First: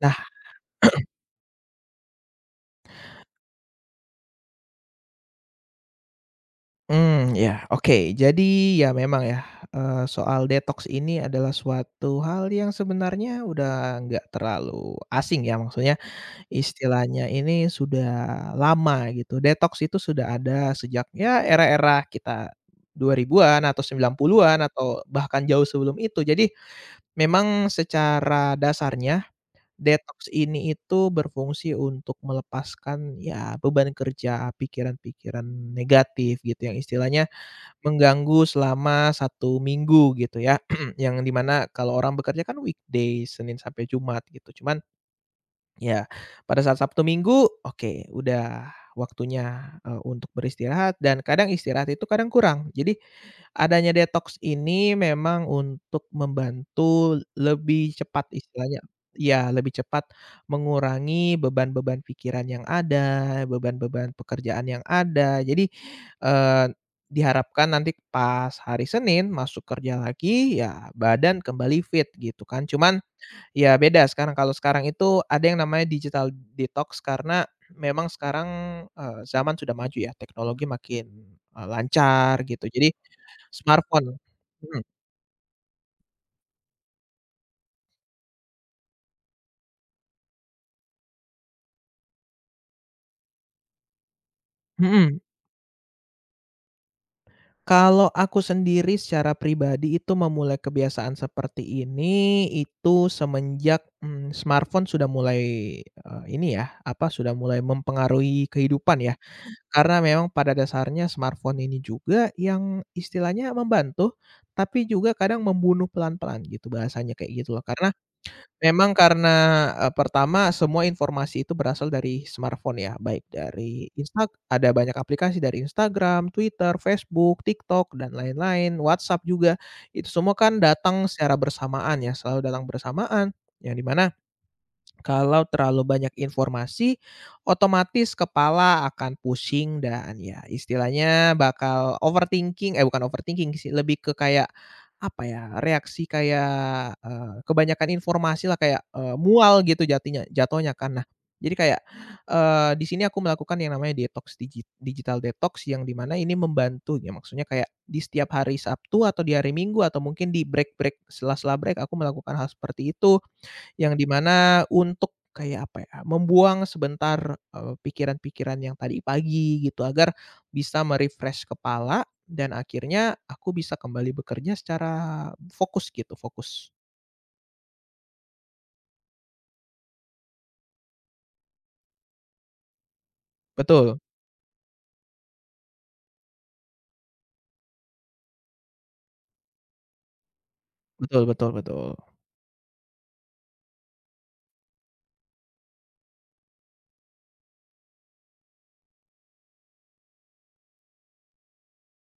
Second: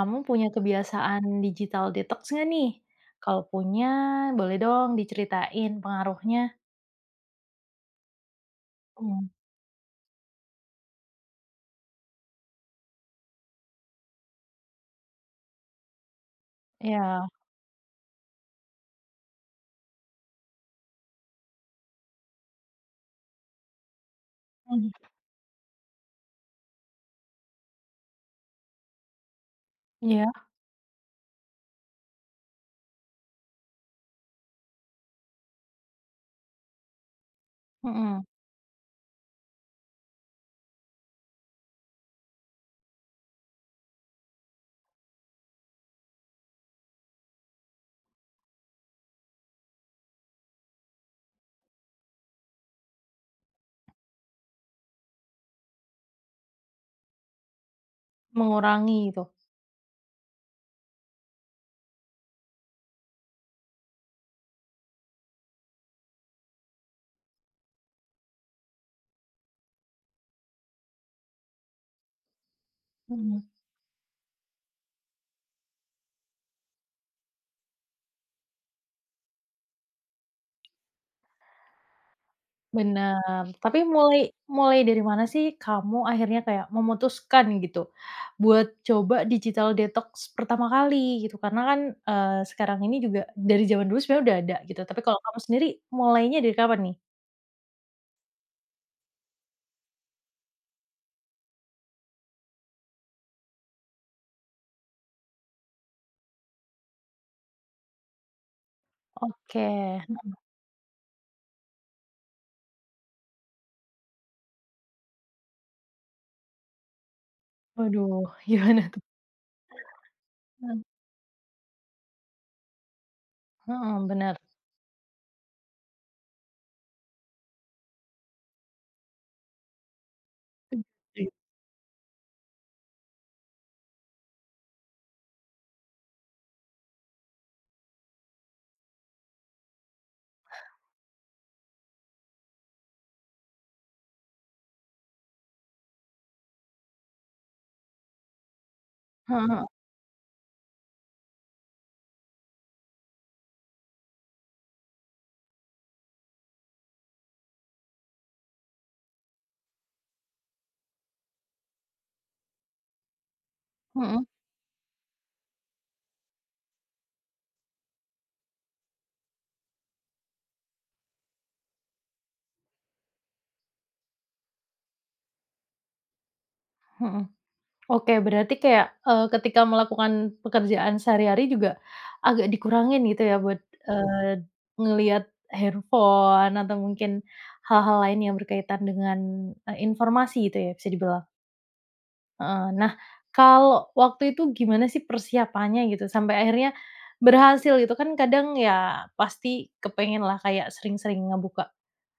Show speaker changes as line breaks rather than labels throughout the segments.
Nah,
punya kebiasaan digital detox nggak nih? Kalau punya, boleh dong diceritain pengaruhnya.
oke. Jadi ya memang
Mmm,
ya, soal detoks ini adalah suatu hal yang sebenarnya udah nggak terlalu asing ya, maksudnya istilahnya
Iya,
ini sudah lama gitu. Detoks itu sudah ada sejak ya era-era kita 2000-an atau 90-an
mhm,
atau bahkan jauh sebelum itu. Jadi memang secara dasarnya detoks
iya.
ini itu berfungsi untuk melepaskan ya beban kerja, pikiran-pikiran negatif gitu yang istilahnya
mhm,
mengganggu selama 1 minggu gitu ya, yang dimana kalau orang bekerja kan weekday, Senin sampai Jumat gitu. Cuman ya pada saat Sabtu Minggu, oke udah waktunya, untuk beristirahat dan kadang istirahat itu kadang kurang. Jadi adanya detox ini memang untuk membantu lebih cepat istilahnya
mengurangi itu.
ya lebih cepat mengurangi beban-beban pikiran yang ada, beban-beban pekerjaan yang ada. Jadi, eee, diharapkan nanti pas hari Senin masuk kerja lagi, ya badan kembali fit gitu kan. Cuman
Mhm.
ya beda sekarang, kalau sekarang itu ada yang namanya digital detox karena memang sekarang, zaman sudah maju ya, teknologi makin, lancar gitu. Jadi
Bener, tapi
smartphone,
mulai
mhm
mulai dari mana sih kamu akhirnya kayak memutuskan gitu buat coba digital detox pertama kali gitu? Karena kan, sekarang ini juga dari zaman dulu sebenarnya udah ada gitu, tapi
mhm.
kalau kamu sendiri mulainya dari kapan nih?
Kalau aku sendiri secara pribadi itu memulai kebiasaan seperti ini, itu semenjak, smartphone sudah mulai, eee, ini ya, apa, sudah mulai mempengaruhi kehidupan ya.
Oke,
Karena memang pada dasarnya smartphone ini juga yang istilahnya membantu, tapi juga kadang membunuh pelan-pelan gitu, bahasanya kayak gitu loh. Karena
waduh, gimana
memang
tuh?
karena, pertama
Mhm.
semua informasi itu berasal dari smartphone ya, baik dari
Mhm,
Insta
bener.
ada banyak aplikasi dari Instagram, Twitter, Facebook, TikTok, dan lain-lain, WhatsApp juga. Itu semua kan datang
Iya.
secara bersamaan ya, selalu datang bersamaan, yang di mana kalau terlalu banyak informasi, otomatis kepala akan pusing dan ya istilahnya bakal overthinking, eh bukan overthinking sih, lebih ke kayak, apa ya, reaksi kayak, kebanyakan informasi lah kayak, mual
Heeh
gitu jatuhnya kan. Nah, jadi kayak, di sini aku melakukan yang namanya detox digi digital detox yang dimana ini membantu ya, maksudnya kayak di setiap hari Sabtu atau di hari Minggu atau mungkin di break-break sela-sela break aku melakukan hal seperti itu. Yang di
heeh
mana untuk kayak apa ya, membuang sebentar, pikiran-pikiran yang tadi pagi gitu agar bisa me-refresh kepala dan akhirnya aku bisa kembali bekerja secara fokus gitu, fokus.
heeh. Oke, berarti kayak, ketika melakukan pekerjaan sehari-hari juga agak dikurangin gitu ya buat,
Betul,
eee, ngelihat handphone atau mungkin hal-hal lain yang berkaitan dengan, informasi gitu ya bisa
betul
dibilang?
betul betul.
Heeh. Nah, kalau waktu itu gimana sih persiapannya gitu sampai akhirnya berhasil gitu? Kan kadang ya pasti kepengen lah kayak sering-sering ngebuka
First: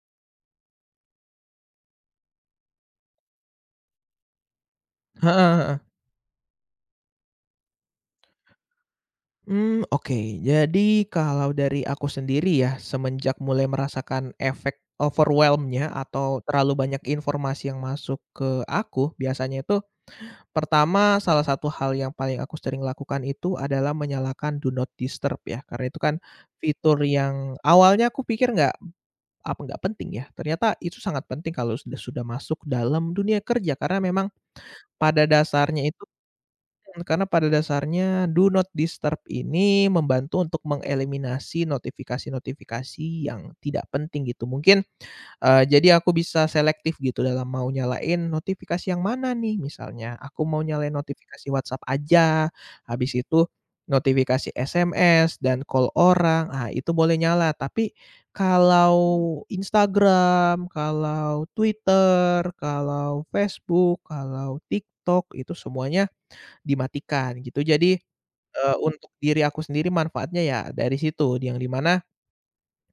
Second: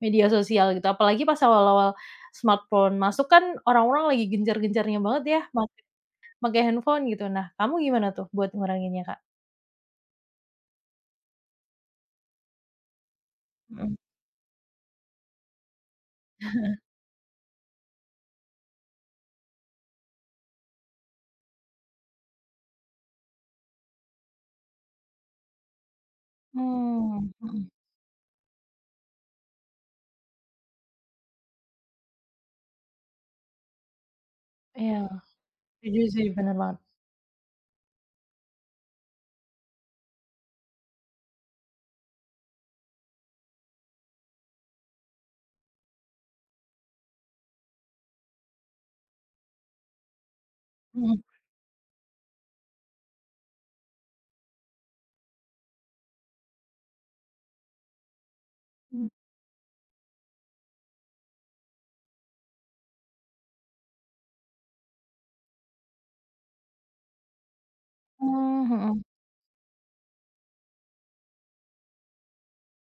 media sosial gitu, apalagi pas awal-awal smartphone masuk kan orang-orang lagi gencar-gencarnya banget
Heeh
ya mak
heeh.
make handphone gitu. Nah, kamu gimana tuh buat nguranginnya, Kak?
Oke. Jadi kalau dari aku sendiri ya, semenjak mulai
Mhm.
merasakan efek overwhelm-nya atau terlalu banyak informasi yang masuk ke aku, biasanya itu pertama, salah satu hal yang paling aku sering lakukan itu adalah menyalakan do not disturb ya, karena itu kan fitur
Mmm,
yang
mhm.
awalnya aku pikir nggak apa, nggak penting ya, ternyata itu sangat penting kalau sudah masuk dalam dunia kerja karena memang
Iya,
pada dasarnya
setuju
itu
sih, bener banget.
karena pada dasarnya do not disturb ini membantu untuk mengeliminasi notifikasi-notifikasi yang tidak penting gitu. Mungkin jadi aku bisa selektif gitu dalam mau nyalain notifikasi yang mana nih, misalnya aku mau nyalain
Mhm.
notifikasi WhatsApp aja, habis itu notifikasi SMS dan call orang, ah, itu boleh nyala. Tapi kalau
Mhm.
Instagram, kalau Twitter, kalau Facebook, kalau TikTok, itu semuanya dimatikan gitu. Jadi,
Mmm, mhm.
untuk diri aku sendiri manfaatnya ya dari situ, yang dimana.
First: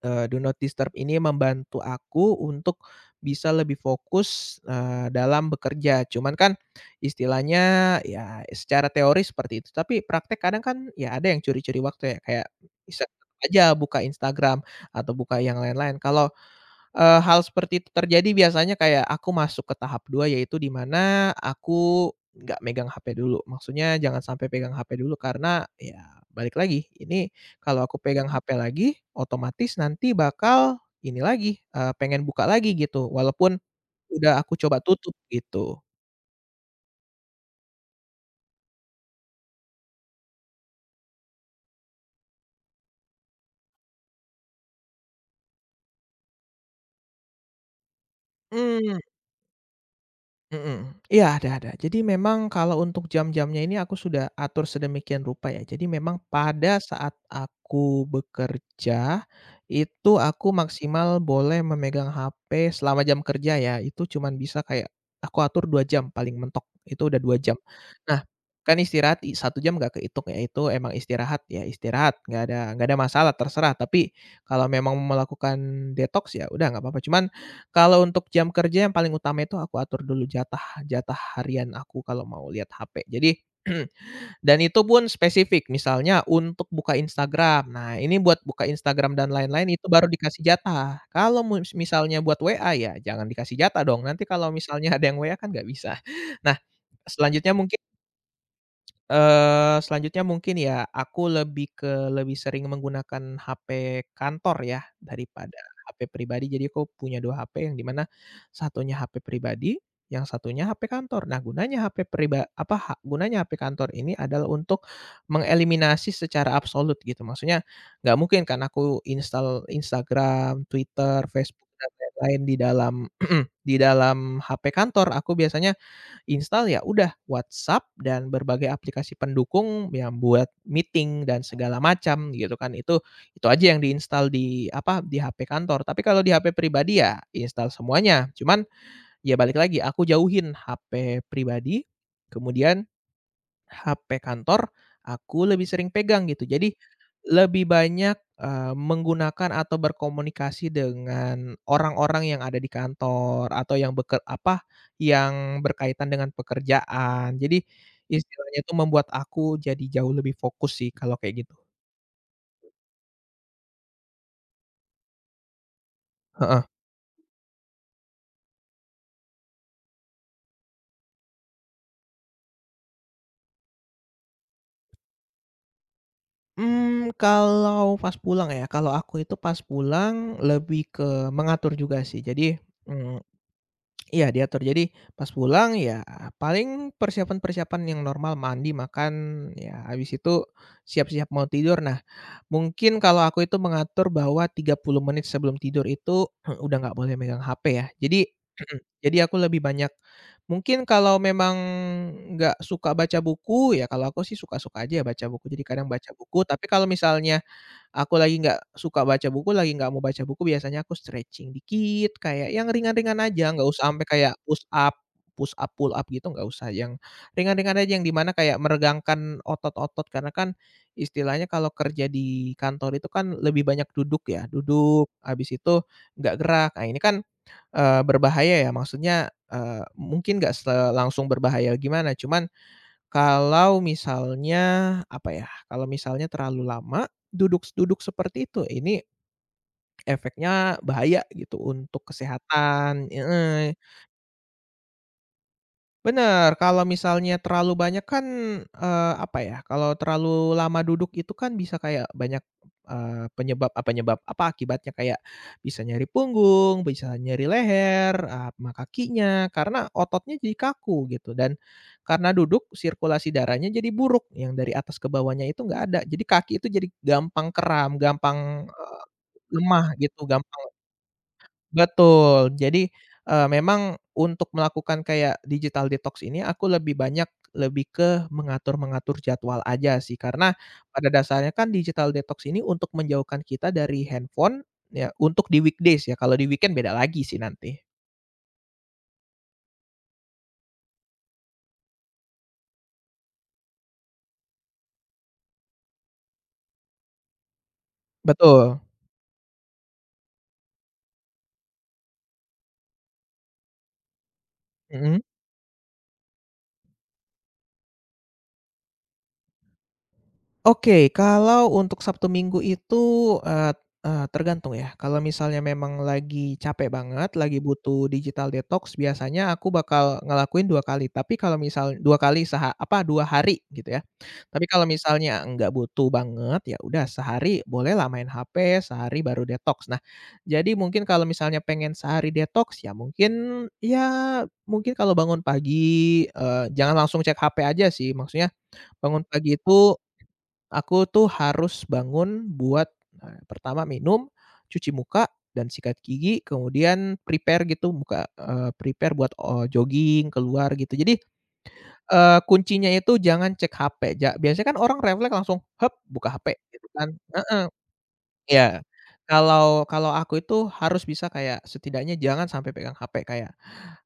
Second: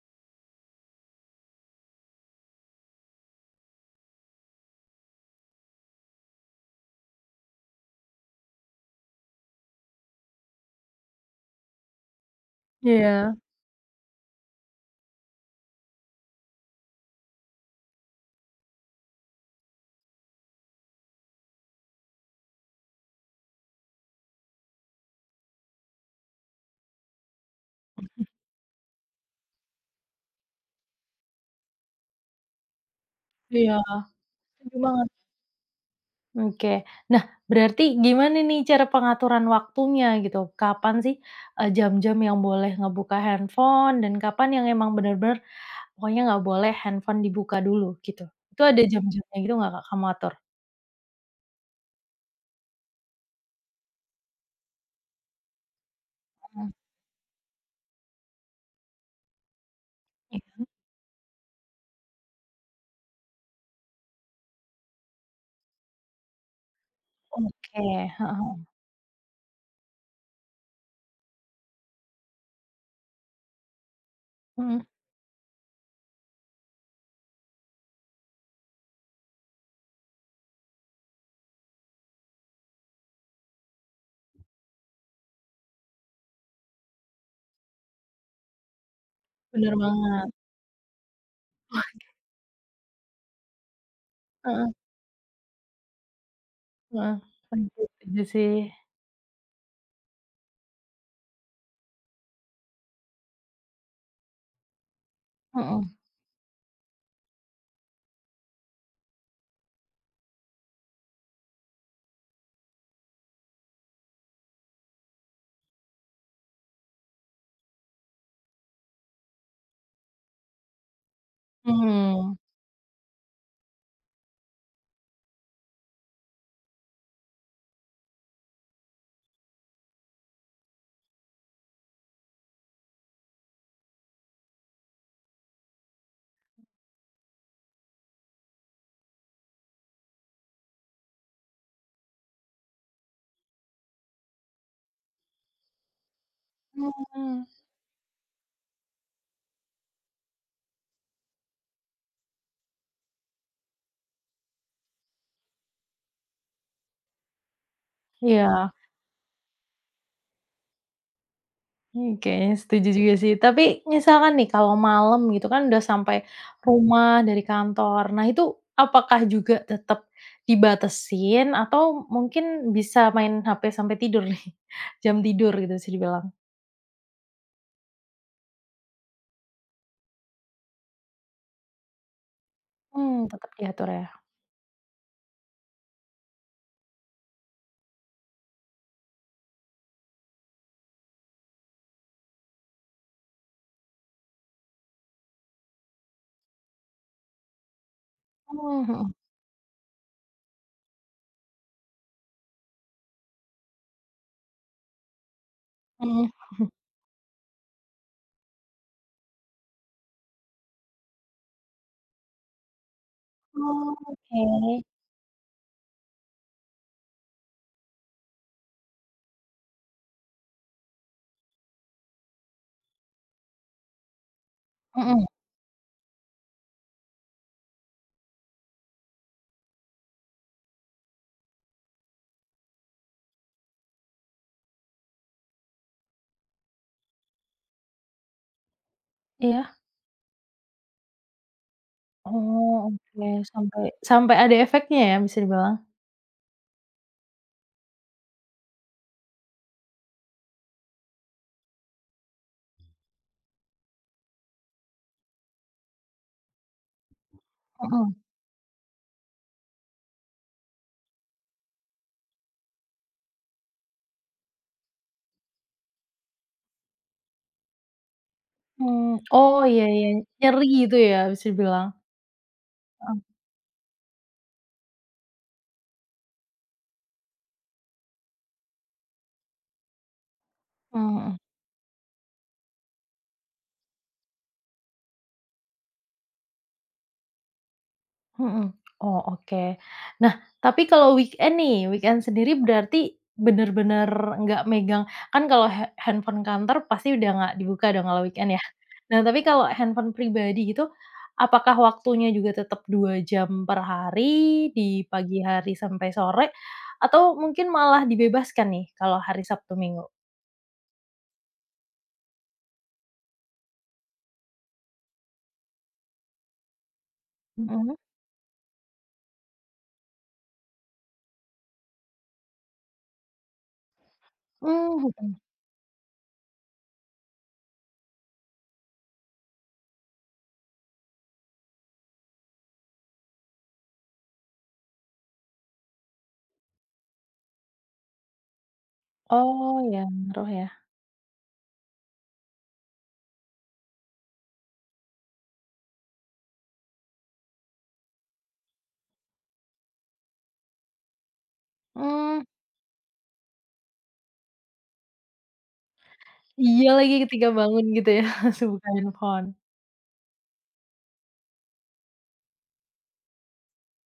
Do not disturb ini membantu aku untuk bisa lebih fokus, dalam bekerja. Cuman kan istilahnya ya secara teori seperti itu, tapi praktek kadang kan ya ada yang curi-curi waktu ya, kayak bisa
Iya.
aja buka Instagram atau buka yang lain-lain. Kalau, hal seperti itu terjadi biasanya kayak aku masuk ke tahap 2 yaitu di mana aku nggak megang HP dulu. Maksudnya jangan sampai pegang HP dulu karena ya balik lagi, ini kalau aku pegang HP lagi, otomatis nanti bakal ini lagi, pengen buka lagi gitu, walaupun
Iya,
udah aku
setuju
coba
banget.
tutup gitu.
Oke. Nah, berarti gimana nih cara pengaturan waktunya gitu? Kapan sih, jam-jam yang boleh ngebuka handphone dan kapan yang emang bener-bener pokoknya nggak boleh handphone dibuka dulu gitu? Itu ada
Mmm.
jam-jamnya gitu nggak, Kak, kamu atur?
Mhm. Iya, ada ada. Jadi memang kalau untuk jam-jamnya ini aku sudah atur sedemikian rupa ya. Jadi memang
Mmm,
pada saat aku bekerja, itu aku
iya.
maksimal boleh memegang HP selama jam kerja ya, itu cuman bisa kayak aku atur 2 jam paling mentok, itu udah 2 jam.
Oke,
Nah,
heeh.
kan istirahat 1 jam nggak kehitung ya, itu emang istirahat ya istirahat, nggak ada masalah terserah, tapi kalau
Mhm,
memang melakukan detox ya udah nggak apa-apa. Cuman kalau untuk jam kerja yang paling utama itu aku atur dulu jatah jatah harian aku kalau mau lihat HP. Jadi dan itu pun spesifik, misalnya untuk buka Instagram. Nah, ini buat buka Instagram dan
bener
lain-lain itu baru
banget.
dikasih jatah. Kalau misalnya buat WA ya jangan dikasih jatah dong, nanti kalau
Heeh
misalnya ada yang WA kan nggak bisa. Nah,
heeh.
selanjutnya mungkin
sih.
Selanjutnya mungkin ya, aku lebih sering menggunakan HP kantor ya, daripada
Mhm.
HP pribadi. Jadi aku punya 2 HP yang di mana satunya HP pribadi, yang satunya HP kantor. Nah, gunanya HP priba apa, ha gunanya HP kantor ini adalah untuk mengeliminasi secara absolut gitu. Maksudnya nggak mungkin kan aku install Instagram, Twitter, Facebook, dan
Mmm.
lain-lain di dalam di dalam HP kantor. Aku biasanya install ya udah WhatsApp dan berbagai aplikasi pendukung yang buat meeting dan segala macam gitu kan. Itu aja yang diinstal di apa, di HP kantor. Tapi kalau di HP pribadi ya install semuanya. Cuman ya balik lagi aku jauhin HP pribadi, kemudian HP kantor, aku lebih sering pegang gitu. Jadi,
Mmm,
lebih banyak, menggunakan atau berkomunikasi dengan orang-orang yang ada di kantor atau yang yang berkaitan dengan pekerjaan. Jadi, istilahnya
iya.
itu membuat aku jadi jauh lebih fokus sih kalau kayak gitu.
Mmm, kayaknya setuju juga sih. Tapi misalkan nih kalau malam gitu kan udah sampai
Heeh.
rumah dari kantor. Nah itu apakah juga tetap dibatasin atau mungkin bisa main HP sampai tidur nih? Jam tidur gitu bisa dibilang?
Kalau pas pulang ya, kalau aku itu pas pulang lebih ke mengatur juga sih. Jadi, mmm
Mmm, tetap diatur ya?
iya diatur. Jadi pas pulang ya paling persiapan-persiapan yang normal, mandi, makan, ya habis itu siap-siap mau tidur. Nah mungkin kalau aku itu mengatur bahwa 30 menit sebelum tidur itu udah nggak boleh megang HP ya. Jadi
Mmm, mhm
jadi aku lebih banyak mungkin kalau memang nggak suka baca buku, ya kalau aku sih suka-suka aja ya baca buku. Jadi kadang baca
mhm.
buku, tapi kalau misalnya aku lagi nggak suka baca buku, lagi nggak mau baca buku, biasanya aku stretching dikit, kayak yang ringan-ringan aja, nggak usah
Oh,
sampai kayak
oke.
push up, pull up gitu nggak usah, yang ringan-ringan aja, yang di mana kayak meregangkan otot-otot. Karena kan istilahnya kalau kerja di kantor itu kan lebih banyak duduk ya, duduk,
Mhm,
habis itu nggak gerak. Nah ini kan, berbahaya ya, maksudnya, mungkin nggak se langsung berbahaya gimana, cuman kalau misalnya, apa ya, kalau misalnya terlalu lama duduk duduk seperti itu, ini
iya?
efeknya bahaya gitu untuk
Oh,
kesehatan
oke.
heeh.
Sampai sampai ada efeknya ya bisa dibilang?
Bener, kalau misalnya terlalu banyak kan, apa ya, kalau terlalu lama duduk itu kan bisa kayak banyak, penyebab, apa, akibatnya kayak bisa nyeri punggung, bisa nyeri
Mhm,
leher, eee, ma kakinya, karena ototnya jadi kaku gitu dan karena duduk sirkulasi darahnya jadi buruk, yang dari atas ke bawahnya itu nggak ada. Jadi kaki itu jadi gampang kram, gampang, eee,
mmm. Oh, iya
lemah
iya.
gitu,
Nyeri
gampang
gitu ya bisa dibilang?
betul. Jadi,
Heeh,
memang untuk melakukan kayak digital detox ini aku lebih banyak lebih ke mengatur-mengatur jadwal aja sih. Karena pada
mmm, mhm.
dasarnya kan digital detox ini untuk menjauhkan kita dari handphone, ya untuk di weekdays ya, kalau di weekend beda lagi sih nanti.
Mhm. Oh, oke. Nah, tapi kalau weekend nih, weekend sendiri berarti bener-bener nggak megang kan kalau handphone kantor pasti udah nggak dibuka dong kalau weekend ya.
Betul,
Nah, tapi kalau handphone pribadi gitu, apakah waktunya juga tetap 2 jam per hari di
mhm.
pagi hari sampai sore, atau mungkin malah dibebaskan nih kalau hari Sabtu Minggu?
Oke, kalau untuk Sabtu Minggu itu, eee eee, tergantung ya. Kalau misalnya memang lagi capek banget, lagi
Mhm.
butuh digital detox, biasanya aku bakal ngelakuin 2 kali. Tapi kalau misal 2 kali seha apa, 2 hari gitu ya. Tapi kalau
Mmm, mhm.
misalnya nggak butuh banget, ya udah sehari bolehlah main HP, sehari baru detox. Nah, jadi mungkin kalau misalnya pengen sehari detox, mungkin kalau bangun pagi, jangan langsung cek HP aja sih. Maksudnya bangun pagi
Oh,
itu
ya ngaruh ya.
aku tuh harus bangun buat, pertama minum, cuci muka, dan sikat gigi, kemudian prepare gitu prepare buat, jogging, keluar gitu. Jadi,
Mmm,
kuncinya itu jangan cek HP, biasanya kan orang refleks langsung, "Hep," buka HP gitu
iya
kan
lagi ketika
heeh,
bangun gitu ya
iya.
langsung handphone.
Kalau kalau aku itu harus bisa kayak setidaknya jangan sampai pegang HP kayak,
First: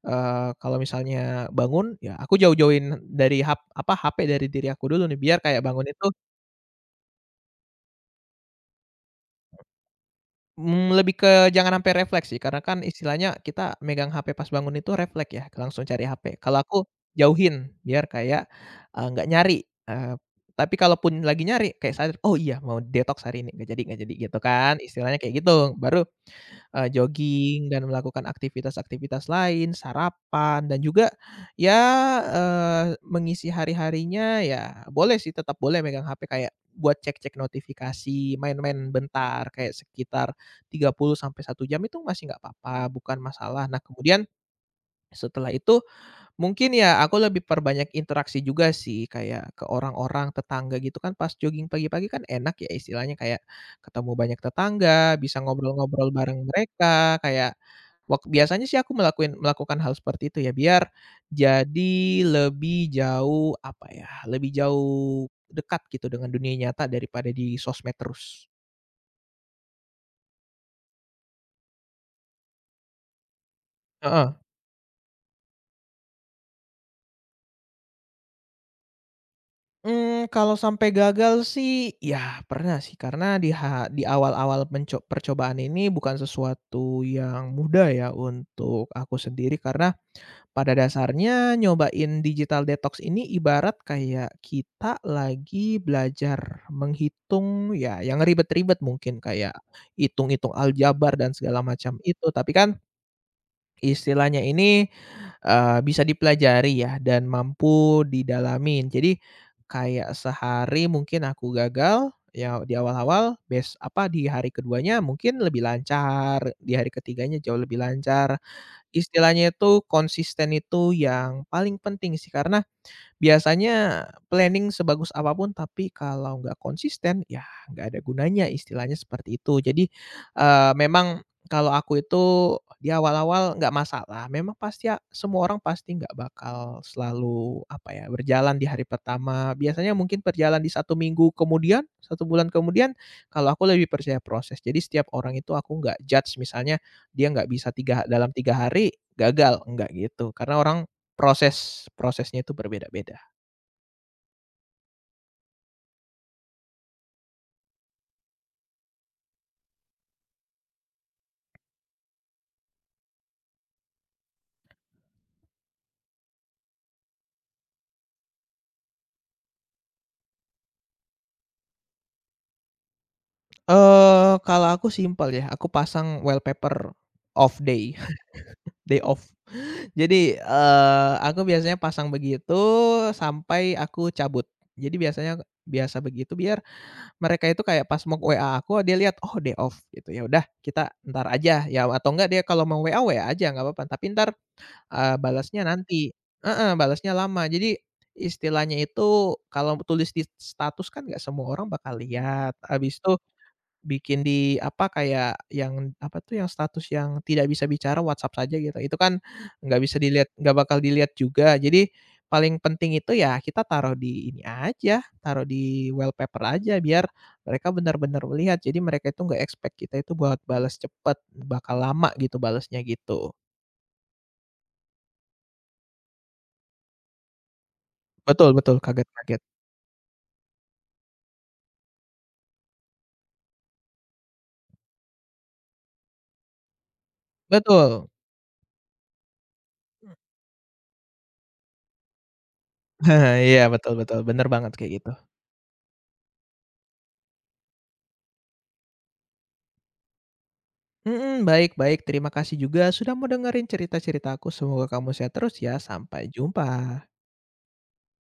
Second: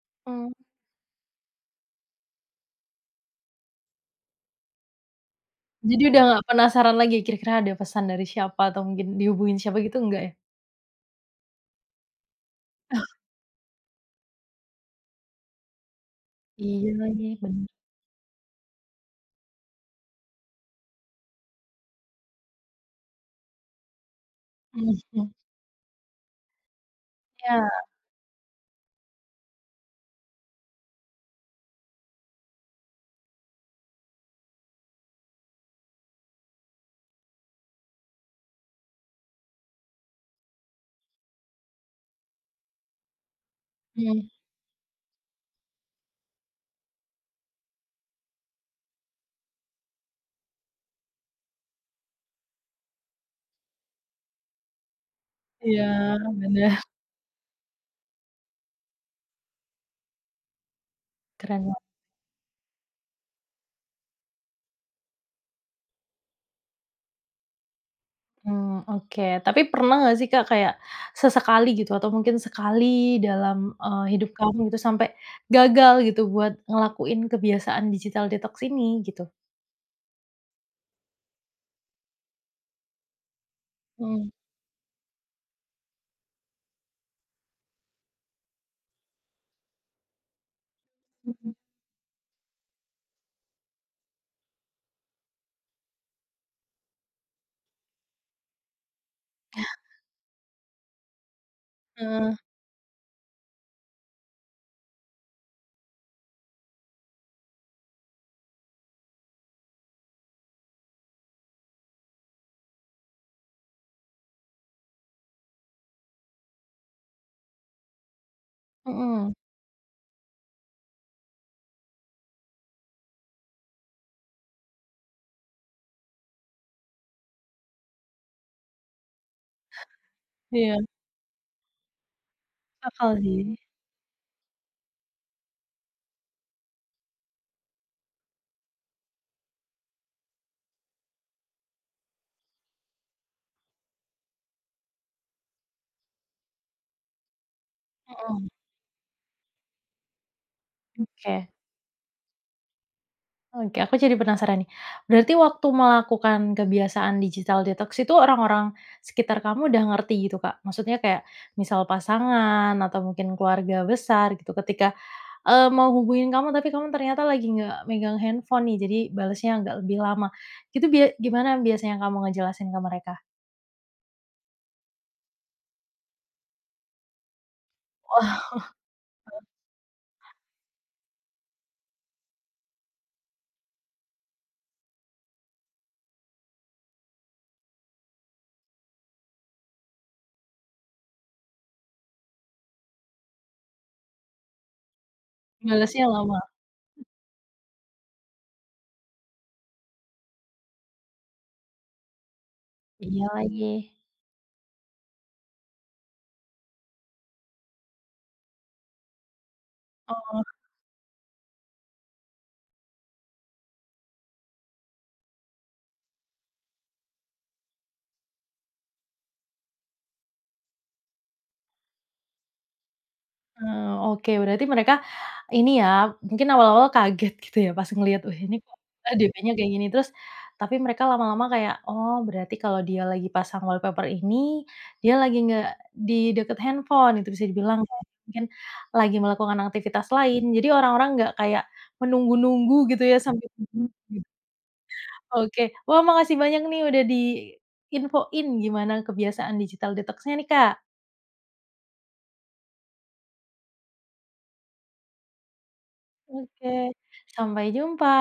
Mmm.
kalau misalnya bangun, ya aku jauh-jauhin dari HP dari diri aku dulu nih biar kayak bangun
Jadi
itu
udah nggak penasaran lagi kira-kira ada pesan dari siapa atau mungkin dihubungin siapa gitu enggak ya?
Lebih ke jangan sampai refleks sih, karena kan istilahnya kita megang HP pas bangun itu refleks ya, langsung cari HP. Kalau aku
Iya lagi bener.
jauhin, biar kayak, nggak nyari, eee, tapi kalaupun lagi nyari kayak sadar, "Oh iya, mau detoks hari ini, nggak jadi," gitu kan, istilahnya
Mhm.
kayak gitu, baru jogging
Iya,
dan melakukan aktivitas-aktivitas lain, sarapan dan juga ya, mengisi hari-harinya ya boleh sih tetap boleh megang HP kayak buat cek-cek notifikasi, main-main bentar kayak sekitar 30 sampai 1 jam itu masih nggak apa-apa, bukan masalah. Nah kemudian
mhm.
setelah itu, mungkin ya aku lebih perbanyak interaksi juga sih, kayak ke orang-orang, tetangga gitu kan pas jogging pagi-pagi kan enak ya istilahnya kayak ketemu banyak tetangga, bisa
Iya
ngobrol-ngobrol bareng
bener,
mereka, kayak biasanya sih aku melakukan hal seperti itu ya, biar
keren banget.
jadi lebih jauh, apa ya, lebih jauh dekat gitu dengan dunia nyata daripada di sosmed terus.
Mmm, oke. Tapi pernah nggak sih Kak kayak sesekali gitu atau mungkin sekali dalam, hidup
Heeh.
kamu gitu sampai gagal gitu buat ngelakuin kebiasaan digital detox ini gitu?
Kalau sampai gagal sih, ya pernah sih karena di
Mhm,
awal-awal percobaan ini bukan sesuatu yang mudah ya untuk aku sendiri karena pada
mhm,
dasarnya nyobain digital detox ini ibarat kayak kita lagi belajar menghitung ya yang ribet-ribet mungkin kayak hitung-hitung aljabar dan segala macam itu,
heeh,
tapi kan istilahnya ini, bisa dipelajari ya dan mampu didalamin. Jadi kayak sehari mungkin aku gagal, ya di awal-awal, di hari keduanya mungkin lebih lancar, di hari ketiganya jauh lebih lancar.
mhm,
Istilahnya itu konsisten itu yang paling penting sih, karena biasanya planning sebagus apapun, tapi kalau nggak konsisten, ya nggak ada gunanya istilahnya seperti itu. Jadi,
iya,
memang kalau aku itu
masuk
di
akal sih,
awal-awal nggak masalah, memang pasti semua orang pasti nggak bakal selalu apa ya, berjalan di hari pertama. Biasanya mungkin berjalan di 1 minggu kemudian, 1 bulan kemudian, kalau aku lebih percaya proses. Jadi setiap orang itu aku nggak judge misalnya dia nggak bisa tiga dalam
mhm,
3 hari gagal, enggak gitu. Karena orang
oke.
prosesnya itu berbeda-beda.
Oke, aku jadi penasaran nih. Berarti waktu melakukan kebiasaan digital detox itu orang-orang sekitar kamu udah ngerti gitu, Kak? Maksudnya kayak misal pasangan atau mungkin keluarga besar gitu ketika, mau hubungin kamu tapi kamu ternyata lagi nggak megang handphone nih, jadi balasnya agak lebih lama. Gitu gimana biasanya kamu ngejelasin ke mereka?
Kalau aku simpel ya, aku pasang wallpaper off day,
Wah,
day off. Jadi, aku biasanya pasang begitu sampai aku cabut. Jadi biasanya biasa begitu biar mereka itu kayak pas mau WA aku dia lihat, "Oh day off," gitu. Ya udah kita entar aja ya atau enggak dia kalau mau WA, WA aja nggak apa-apa, tapi entar, balasnya
balasnya
nanti
lama.
heeh, balasnya lama. Jadi istilahnya itu kalau tulis di status kan nggak semua orang bakal lihat, habis itu
Iya lagi.
bikin di apa, kayak yang apa tuh, yang status yang tidak bisa bicara WhatsApp saja gitu, itu kan nggak bisa dilihat
Oh,
nggak bakal dilihat juga. Jadi paling penting itu ya kita taruh di ini aja, taruh di wallpaper aja biar mereka benar-benar melihat. Jadi mereka itu nggak expect kita itu buat balas cepet, bakal lama gitu balasnya gitu.
heeh, oke berarti mereka. Ini ya, mungkin awal-awal kaget gitu ya pas ngelihat, "Wih,
Betul
ini
betul,
kok kita
kaget-kaget.
DP-nya kayak gini?" Terus tapi mereka lama-lama kayak, "Oh, berarti kalau dia lagi pasang wallpaper ini, dia lagi nggak di deket handphone," itu bisa dibilang kan.
Betul.
Mungkin lagi melakukan aktivitas lain. Jadi orang-orang nggak kayak menunggu-nunggu gitu ya sampai
Iya, betul betul, bener banget kayak gitu.
Oke. Wah, makasih banyak nih udah diinfoin gimana kebiasaan digital detox-nya nih, Kak.
Mhm, baik baik. Terima kasih juga sudah mau dengerin cerita-cerita aku. Semoga kamu sehat terus ya. Sampai jumpa.
Oke, sampai jumpa.